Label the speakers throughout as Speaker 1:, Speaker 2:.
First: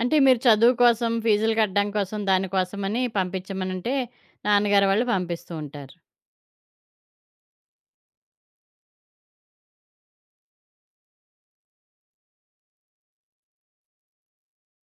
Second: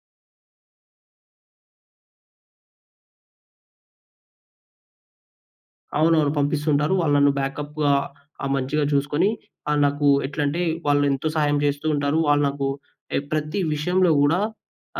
Speaker 1: అంటే, మీరు చదువు కోసం ఫీజులు కట్టడం కోసం, దాని కోసమని పంపిచ్చమనంటే, నాన్నగారి వాళ్ళు పంపిస్తూ ఉంటారు.
Speaker 2: అవునవును. పంపిస్తుంటారు. వాళ్ళు నన్ను బ్యాకప్‌గా ఆహ్, మంచిగా చూసుకొని, ఆహ్, నాకు ఎట్లంటే, వాళ్ళెంతో సహాయం చేస్తూ ఉంటారు. వాళ్ళు నాకు ఏ ప్రతి విషయంలో గూడా,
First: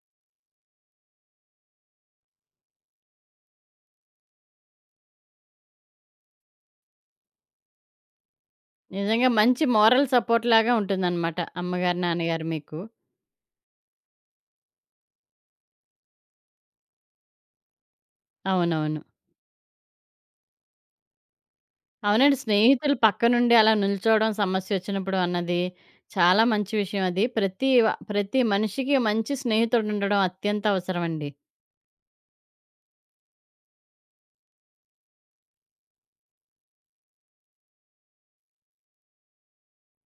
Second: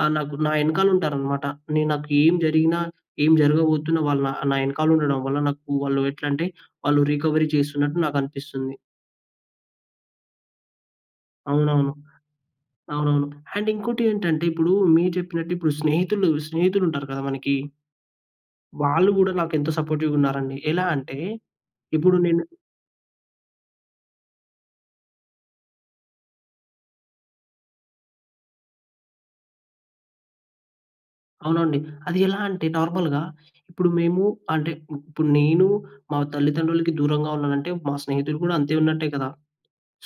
Speaker 2: ఆహ్, నాకు, నా ఎనకాలుంటారనమాట. నేను నాకు ఏం జరిగినా, ఏం జరగబోతున్నా వాళ్ళు నా ఆహ్, నా ఎనకాలుండడం వల్ల, నాకు వాళ్ళు ఎట్లంటే, వాళ్ళు రీకవరీ చేస్తున్నట్టు నాకనిపిస్తుంది.
Speaker 1: నిజంగా మంచి మోరల్ సపోర్ట్ లాగా ఉంటుందన్నమాట,
Speaker 2: అవునవును.
Speaker 1: అమ్మగారు, నాన్నగారు మీకు.
Speaker 2: అవునవును. అండ్ ఇంకోటి ఏంటంటే, ఇప్పుడు మీరు చెప్పినట్టు, ఇప్పుడు స్నేహితులు స్నేహితులుంటారు కదా మనకి!
Speaker 1: అవునవును.
Speaker 2: వాళ్ళు గూడా నాకెంత సపోర్టివ్‌గున్నారండి. ఎలా అంటే, ఇప్పుడు
Speaker 1: అవునండి.
Speaker 2: నేను
Speaker 1: స్నేహితులు పక్కనుండి అలా నిల్చోవడం సమస్యసొచ్చినప్పుడు అన్నది, చాలా మంచి విషయం అది. ప్రతీవ ప్రతి మనిషికి మంచి స్నేహితుడుండడం అత్యంత అవసరవండి.
Speaker 2: అవునండి. అది ఎలా అంటే, నార్మల్‌గా ఇప్పుడు మేము అంటే, ఇప్పుడు నేను మా తల్లిదండ్రులకి దూరంగా ఉన్నానంటే, మా స్నేహితులు కూడా అంతే ఉన్నట్టే కదా!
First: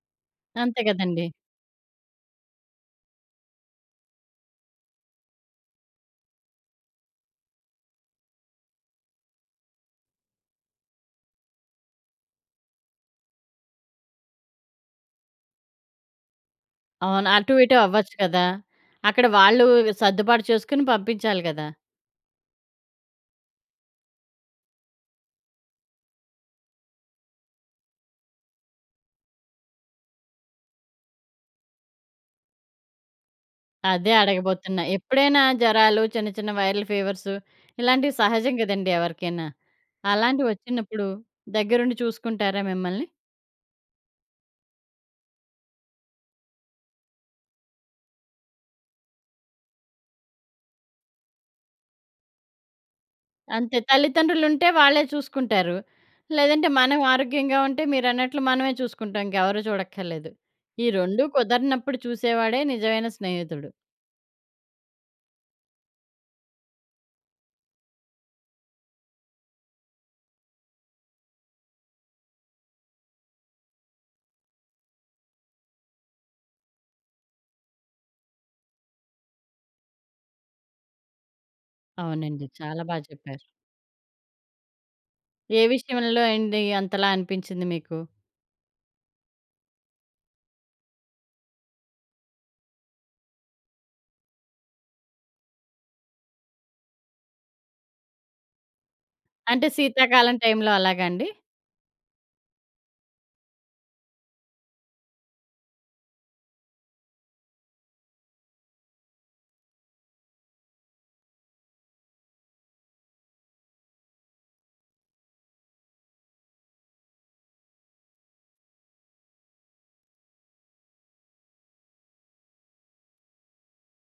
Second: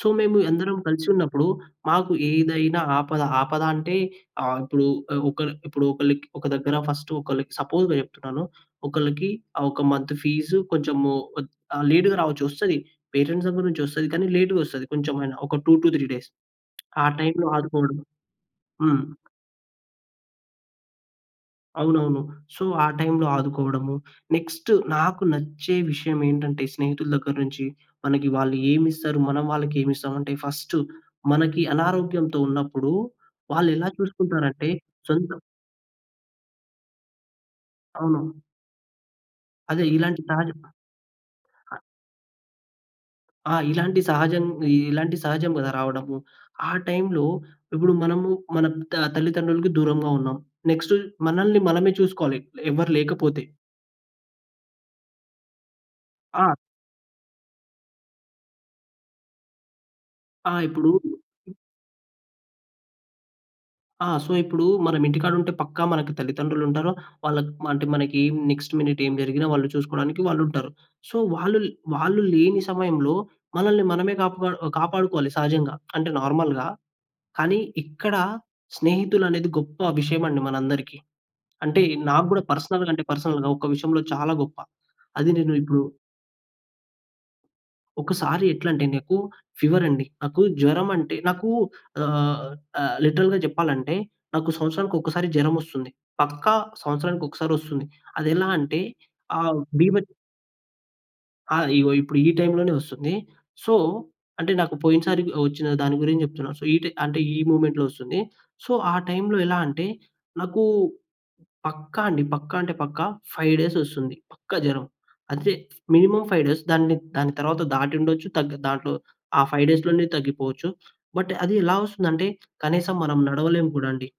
Speaker 2: సో, మేము ఎందరం
Speaker 1: అంతే కదండీ!
Speaker 2: కలిసున్నప్పుడు, మాకు ఏదైనా ఆపద, ఆపద అంటే, ఆహ్, ఇప్పుడు ఆహ్, ఒకళ్ళు ఇప్పుడు ఒకళ్ళకి ఒక దగ్గర ఫస్ట్ ఒకళ్ళకి సపోజ్‌గా చెప్తున్నాను. ఒకళ్ళకి ఆహ్, ఒక మంత్ ఫీజు కొంచెము ఒద్ ఆహ్, లేట్‌గా రావచ్చు. వస్తది. పేటెంట్స్ సంబంధించి వస్తది. కానీ, లేట్‌గ వస్తది కొంచెమైనా. ఒక 2-3 డేస్. ఆ
Speaker 1: అవును.
Speaker 2: టైంలో
Speaker 1: అటు, ఇటు
Speaker 2: ఆదుకోవడం.
Speaker 1: అవ్వచ్చు కదా!
Speaker 2: హ్మ్.
Speaker 1: అక్కడ వాళ్ళూ వి సద్దుబాటు చేసుకుని పంపించాలి కదా!
Speaker 2: అవునవును. సో, ఆ టైంలో ఆదుకోవడము. నెక్స్ట్ నాకు నచ్చే విషయమేంటంటే, స్నేహితుల దగ్గర నుంచి, మనకి వాళ్ళు ఏమిస్తరు, మనం వాళ్ళకేమిస్తాం అంటే ఫస్టు మనకి అనారోగ్యంతో ఉన్నప్పుడు, వాళ్ళెలా
Speaker 1: అదే
Speaker 2: చూసుకుంటారంటే
Speaker 1: అడగబోతున్నా.
Speaker 2: సొంత
Speaker 1: ఎప్పుడైనా జరాలు చిన్న, చిన్న వైరల్ ఫీవర్సు ఇలాంటివి
Speaker 2: అవును.
Speaker 1: సహజం కదండీ ఎవరికైనా!
Speaker 2: అదే! ఇలాంటి
Speaker 1: అలాంటి
Speaker 2: తాడు
Speaker 1: వొచ్చినప్పుడు, దగ్గరుండి చూసుకుంటారా మిమ్మల్ని?
Speaker 2: ఆ! ఇలాంటి సహజం ఇలాంటి సహజం కదా! రావడము. ఆ టైంలో ఇప్పుడు మనము మన త తల్లిదండ్రులకి దూరంగా ఉన్నాం. నెక్స్ట్ మనల్ని మనమే చూసుకోవాలి, ఎవ్వరు లేకపోతే.
Speaker 1: అంతే! తల్లితండ్రులుంటే వాళ్ళే చూసుకుంటారు.
Speaker 2: ఆ!
Speaker 1: లేదంటే మనం ఆరోగ్యంగా ఉంటే, మీరన్నట్లు మనవే చూసుకుంటాం. ఇంకెవరూ చూడక్కరలేదు.
Speaker 2: ఆ!
Speaker 1: ఈ
Speaker 2: ఇప్పుడు.
Speaker 1: 2 కుదరనప్పుడు చూసేవాడే నిజవైన స్నేహితుడు.
Speaker 2: ఆ! సో, ఇప్పుడు మనమింటికాడుంటే, పక్కా మనకి తల్లిదండ్రులుంటారు. వాళ్ళక్ మ అంటే మనకి నెక్స్ట్ మినిట్ ఏం జరిగినా వాళ్ళు చూసుకోడానికి వాళ్ళుంటారు. సో, వాళ్ళు వాళ్ళు లేని సమయంలో మనల్ని మనమే కాపా ఒ కాపాడుకోవాలి సహజంగా. అంటే, నార్మల్‌గా. కానీ, ఇక్కడ స్నేహితులనేది గొప్పవిషయమండి మనందరికీ. అంటే, నా‌కు గూడా
Speaker 1: అవునండి. చాలా
Speaker 2: పర్సనల్‌గా
Speaker 1: బా
Speaker 2: అంటే
Speaker 1: చెప్పారు.
Speaker 2: పర్సనల్‌గా, ఒక విషయంలో చాలా గొప్ప అది నేను
Speaker 1: ఏ
Speaker 2: ఇప్పుడు
Speaker 1: విషయంలో అయింది, అంతలా అనిపించింది మీకు?
Speaker 2: ఒకసారి ఎట్లంటే, నాకు ఫీవరండి. నాకు జ్వరమంటే నాకు ఆహ్, ఆహ్, లిటరల్‌గా జెప్పాలంటే, నాకు సంవత్సరానికొకసారి జరమొస్తుంది. పక్కా సంవత్సరానికొక్కసారొస్తుంది. అదేలా అంటే, ఆహ్,
Speaker 1: అంటే,
Speaker 2: బీభత్
Speaker 1: శీతాకాలం టైంలో అలాగాండి?
Speaker 2: ఆ! ఈగో. ఇప్పుడు ఈ టైంలోనే వస్తుంది. సో అంటే నాకు పోయినసారి వచ్చిన దాని గురించి జెప్తున్నాను. సో, ఈటె అంటే ఈ మూమెంట్‌లో వొస్తుంది. సో, ఆ టైంలో ఎలా అంటే, నాకూ పక్కా అండి. పక్కా అంటే పక్కా. 5 డేస్ వొస్తుంది. పక్కా జరం. అంటే మినిమమ్ 5 డేస్. దాన్ని‌ద్ దాని తరవాత, దాటి ఉండొచ్చు. తగ్గ దాంట్లో, ఆ 5 డేస్‌ లోనే తగ్గిపోవచ్చు. బట్, అది ఎలా వస్తుందంటే, కనీసం మనం నడవలేం కూడా అండి.